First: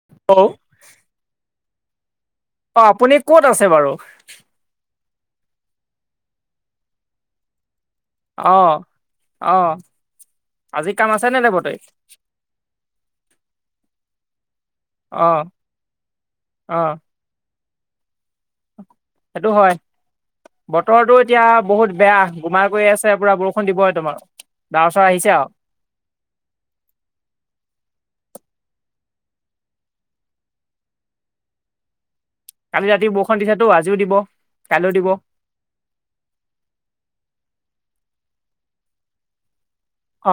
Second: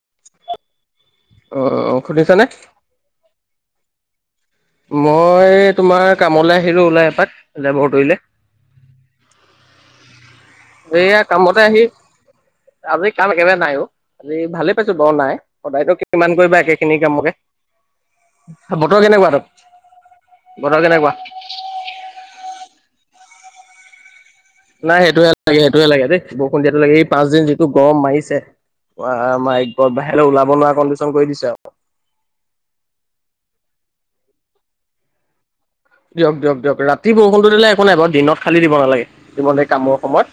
Hello. অ' অ' শুনিছা নে। অ আপুনি ক'ত আছে বাৰু। মই তোমাৰ কামলৈ আহিলো ওলাই এপাক লেবট। অহ' অহ'। এয়া কামতে আহি আজি কাম একেবাৰে নাই। আজি ভালেই পাইছো বাৰু অ নাই। সদায়তো কিমান কৰিবা অ একে খিনি কামকে। বতৰ কেনেকুৱা তাত সেইটো হয়, বতৰ কেনেকুৱা বতৰটো এতিয়া বহুত বেয়া গোমাই কৰি আছে। [unintelligible] বৰষুণ দিব পোৰা তোমাৰ। ডাৱৰ নাই চাৱৰ সেইটোয়ে আহিছে আৰু লাগে, সেইটোয়ে লাগে দেই, বৰষুণ দিয়াটো লাগে, এই পাঁচ দিন যিটো গৰম মাৰিছে। বা মাইগড বাহিৰলৈ ওলাব নোৱাৰা কণ্ডিশন কৰি দিছে আ কালি ৰাতি বৰষুণ দিছেতো আজিও দিব কাইলৈ দিব দিয়ক দিয়ক দিয়ক ৰাতি বৰষুণটো দিলে একো নাই বাৰু দিনত খালি দিব নালাগে কামৰ সময়ত অ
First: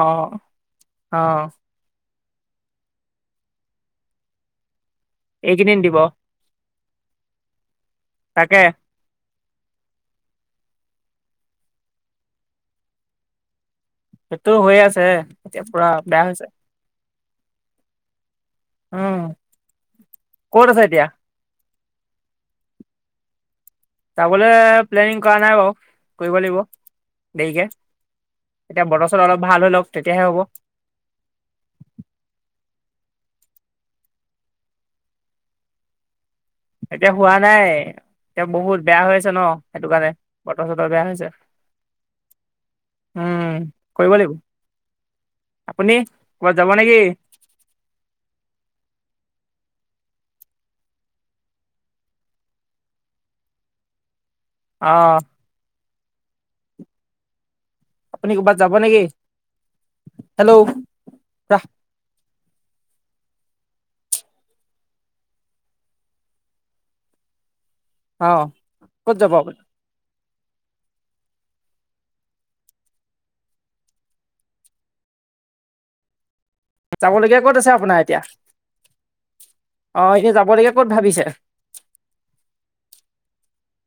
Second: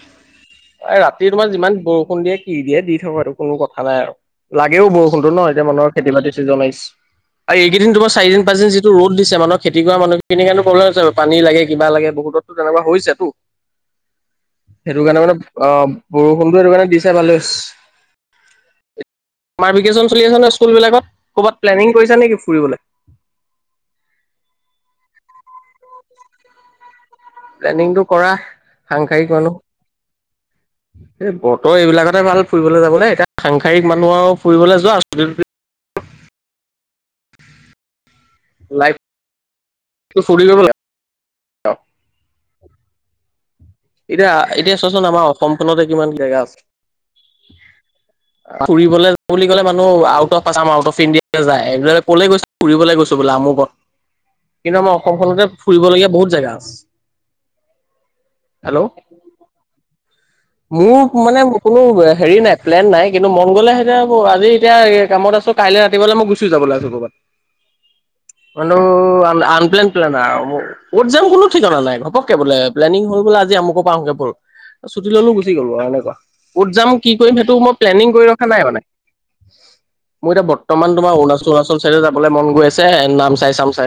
অ ৰাতি তোমাৰ যিমান বৰষুণ দিয়ে কি দিয়ে দি থব আৰু কোনো কথা নাই আৰু লাগেও বৰষুণ টো ন এয়া এইকেইদিন মানৰ দিব খেতি বাতি চিজনে আৰু এইকেইদিন তোমাৰ চাৰিদিন তাকে পাঁচদিন যিটো ৰ'দ দিছে মানৰ খেতি কৰা মানুহখিনি আৰু প্ৰবলেম হৈছে পানী লাগে কিবা লাগে বহুতো তেনেকুৱা হৈছেতো সেইটো হৈ হেইটো আছে কাৰণে মানে এতিয়া অ পুৰা বেয়া হৈছে বৰষুণতটো সেইটো কাৰণে দি দে ভালে হৈছে উম চামাভেকেচন চলি আছে ন ক'ত স্কুল বিলাকত এতিয়া ক'বাত প্লেনিং কৰিছা নেকি ফুৰিবলৈ চাবলৈ প্লেনিং কৰা নাই বাৰু কৰিব লাগিব দেৰিকে প্লেনিংটো কৰা এতিয়া বতৰ চতৰ সাংসাৰিক অলপ মানুহ ভাল হৈ লওক তেতিয়াহে হ'ব এই বতৰ এইবিলাকতহে ভাল ফুৰিবলৈ যাব এতিয়া সাংসাৰিক মানুহৰ ফুৰিবলৈ যোৱা এতিয়া হোৱা নাই এতিয়া বহুত বেয়া লাইফটো হৈ আছে ন সেইটো কাৰণে বতৰ চতৰ বেয়া হৈছে অ উম কৰিব এতিয়া লাগিব এতিয়া চোৱাচোন আমাৰ অসমখনতে আপুনি কিমান জেগা ক'ৰবাত আছে যাব নেকি ফুৰিবলে যাওঁ বুলি ক'লে ম out of Assam out of India যায় ক'লে গৈছো ফুৰিবলৈ গৈছো বোলে আমুকত কিন্তু অ আমাৰ অসমখনতে ফুৰিবলগীয়া বহুত জেগা আছে আপুনি ক'বাত যাব হেল্ল' নেকি হেল্ল' মোৰ মানে ৰাহ কোনো হেৰি নাই প্লেন নাই কিন্তু মন গ'লে এতিয়া আজি এতিয়া কামত আছো কাইলৈ ৰাতিপুৱা মই গুচি যাবলৈ পাৰো কৰ'বাত অ বোলো ক'ত যাব আপুনি আন প্লেন প্লেন আৰু কত যাম কোনো ঠিকনা নাই ঘপকে বোলে প্লেনিং হল বোলে আজি আমুকৰ পা আহোগৈ বল টি ল'লো গুচি গ'লো আৰু এনেকুৱা ক'ত যাম কি কৰিম যাবলগীয়া সেইটো ক'ত আছে মই আপোনাৰ প্লেনিং এতিয়া কৰি ৰখা নাই মানে অ এনে মোৰ এতিয়া যাবলগীয়া ক'ত বৰ্তমান তোমাৰ ভাবিছে অৰুণাচল অৰুণাচল চাইডে যাবলৈ মন গৈ আছে নাম চাই চাম চাই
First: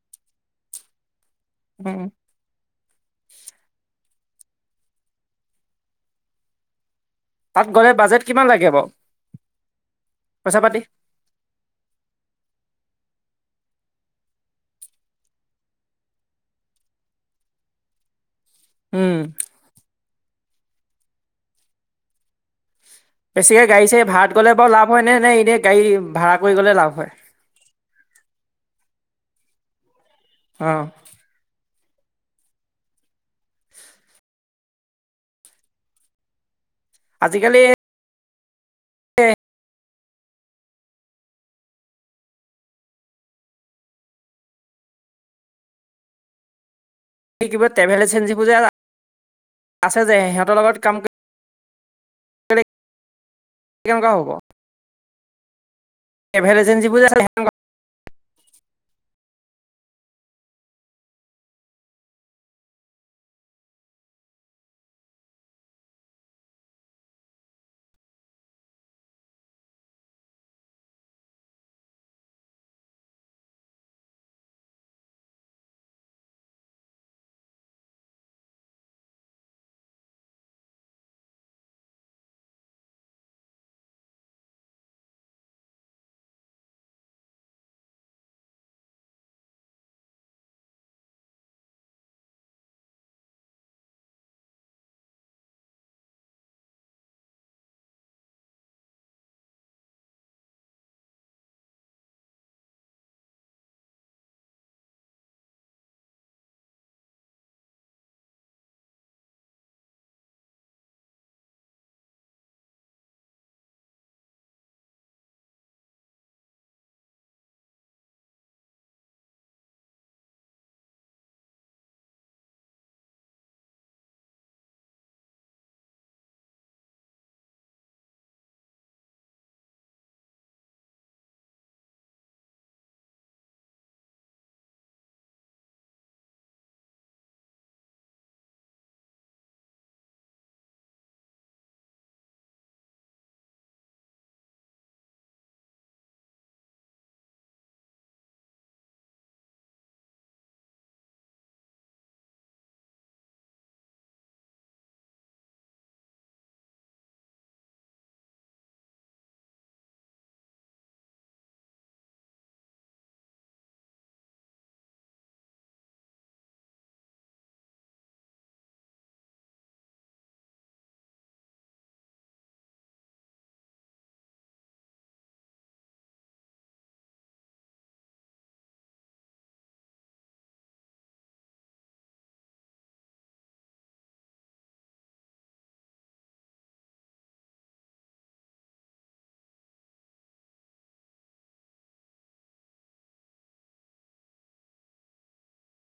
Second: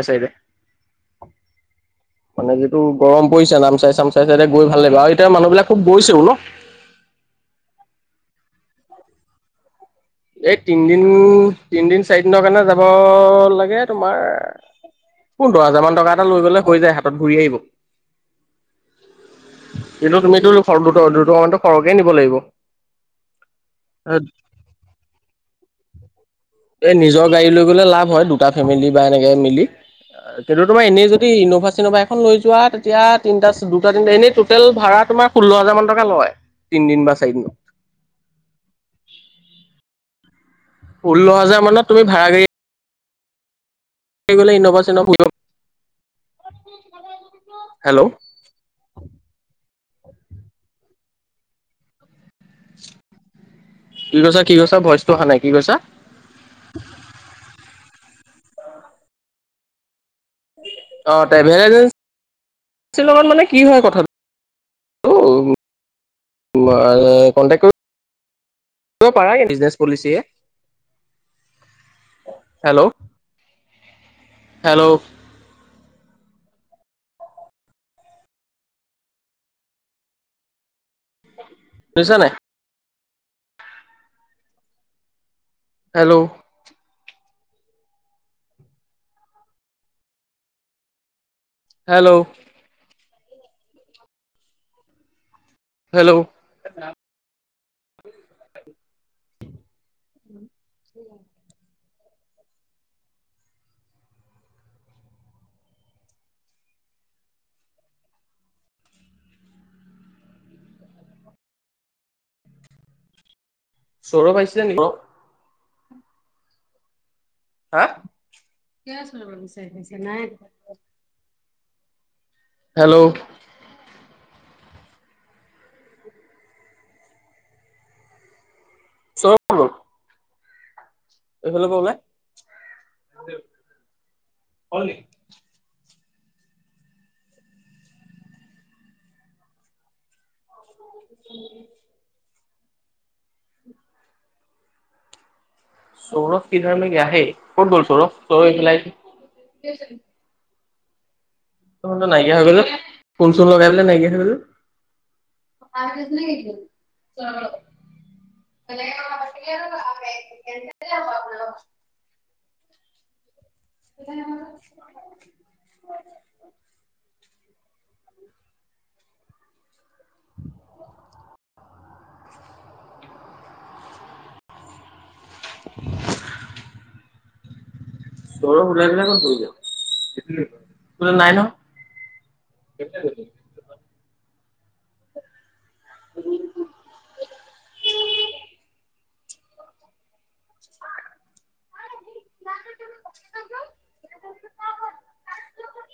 উম মানে যিটো গৰম পৰিছে নাম চাই চামচাই চাই চ গৈ ভাল লাগিব আৰু এতিয়া মানুহবিলাক খুব গৈছেও ন তাত গ'লে বাজেট কিমান লাগিব এই তিনদিন তিনদিন চাৰিদিনৰ কাৰণে যাব লাগে তোমাৰ পোন্ধৰ হাজাৰ মান টকা এটা লৈ গলে হৈ যায় হাতত ঘূৰি আহিব উম কিন্তু তুমিতো দুট দুটকা মানতো সৰহকে নিব লাগিব বেছিকে গাড়ী চাৰি ভাড়াত গ'লে বাৰু লাভ হয় নে মানে এনে গাড়ী ভাড়া কৰি গ'লে লাভ এই হয় নিজৰ গাড়ী লৈ লাভ হয় দুটা ফেমেলি বা হেনেকে মিলি কিন্তু অ তোমাৰ এনেই যদি ইনোভা চনেবাইখন লৈ যোৱা তেতিয়া তিনি দুটা তিনটা এনেই টটেল ভাড়া তোমাৰ ষোল্ল হাজাৰ মান টকা লয় তিনিদিন বা চাৰিদিন এ ষোল্ল হাজাৰ মানত তুমি ভাড়া গাড়ী গলে ইন'ভা চিনভা কিবা ট্ৰেভেল হেল্ল' এজেঞ্চিবোৰ যে আছে যে সিহঁতৰ লগত কাম কৰি কেনেকুৱা কি হ'ব কৈছা কি কৈছা ভইচটো অহা নাই কি কৈছা ট্ৰেভেল এজেঞ্চি বুলি আ অ ট্ৰেভেল এজেঞ্চি লগত মানে কি হয় কথাটো উউম' এই কণ্টেক্টো তই পাৰা বিজনেচ পলিচে হেল্ল' হেল্ল' লৈছানে নাই হেল্ল' হেল্ল' হেল্ল' উ চৰো পাইছিলে নেকি অ হ ক চ বিচ নাই হেল্ল' চ এইফাললে বলে অ উ চৌৰভ কিধাৰ মেে আহ ক'ত গ'ল চৌৰভ চৌৰভ তোনটো নাইকিয়া হৈ গ'লো ফুল চুল লগাই পাই নাইকিয়া হৈ গলো [inaudible] [inaudible] [inaudible] [inaudible] [unintelligible] [unintelligible] তৰ ওলাই পাক ক যাবো নাই ন কেইটা? উ', উ' আম [inaudible]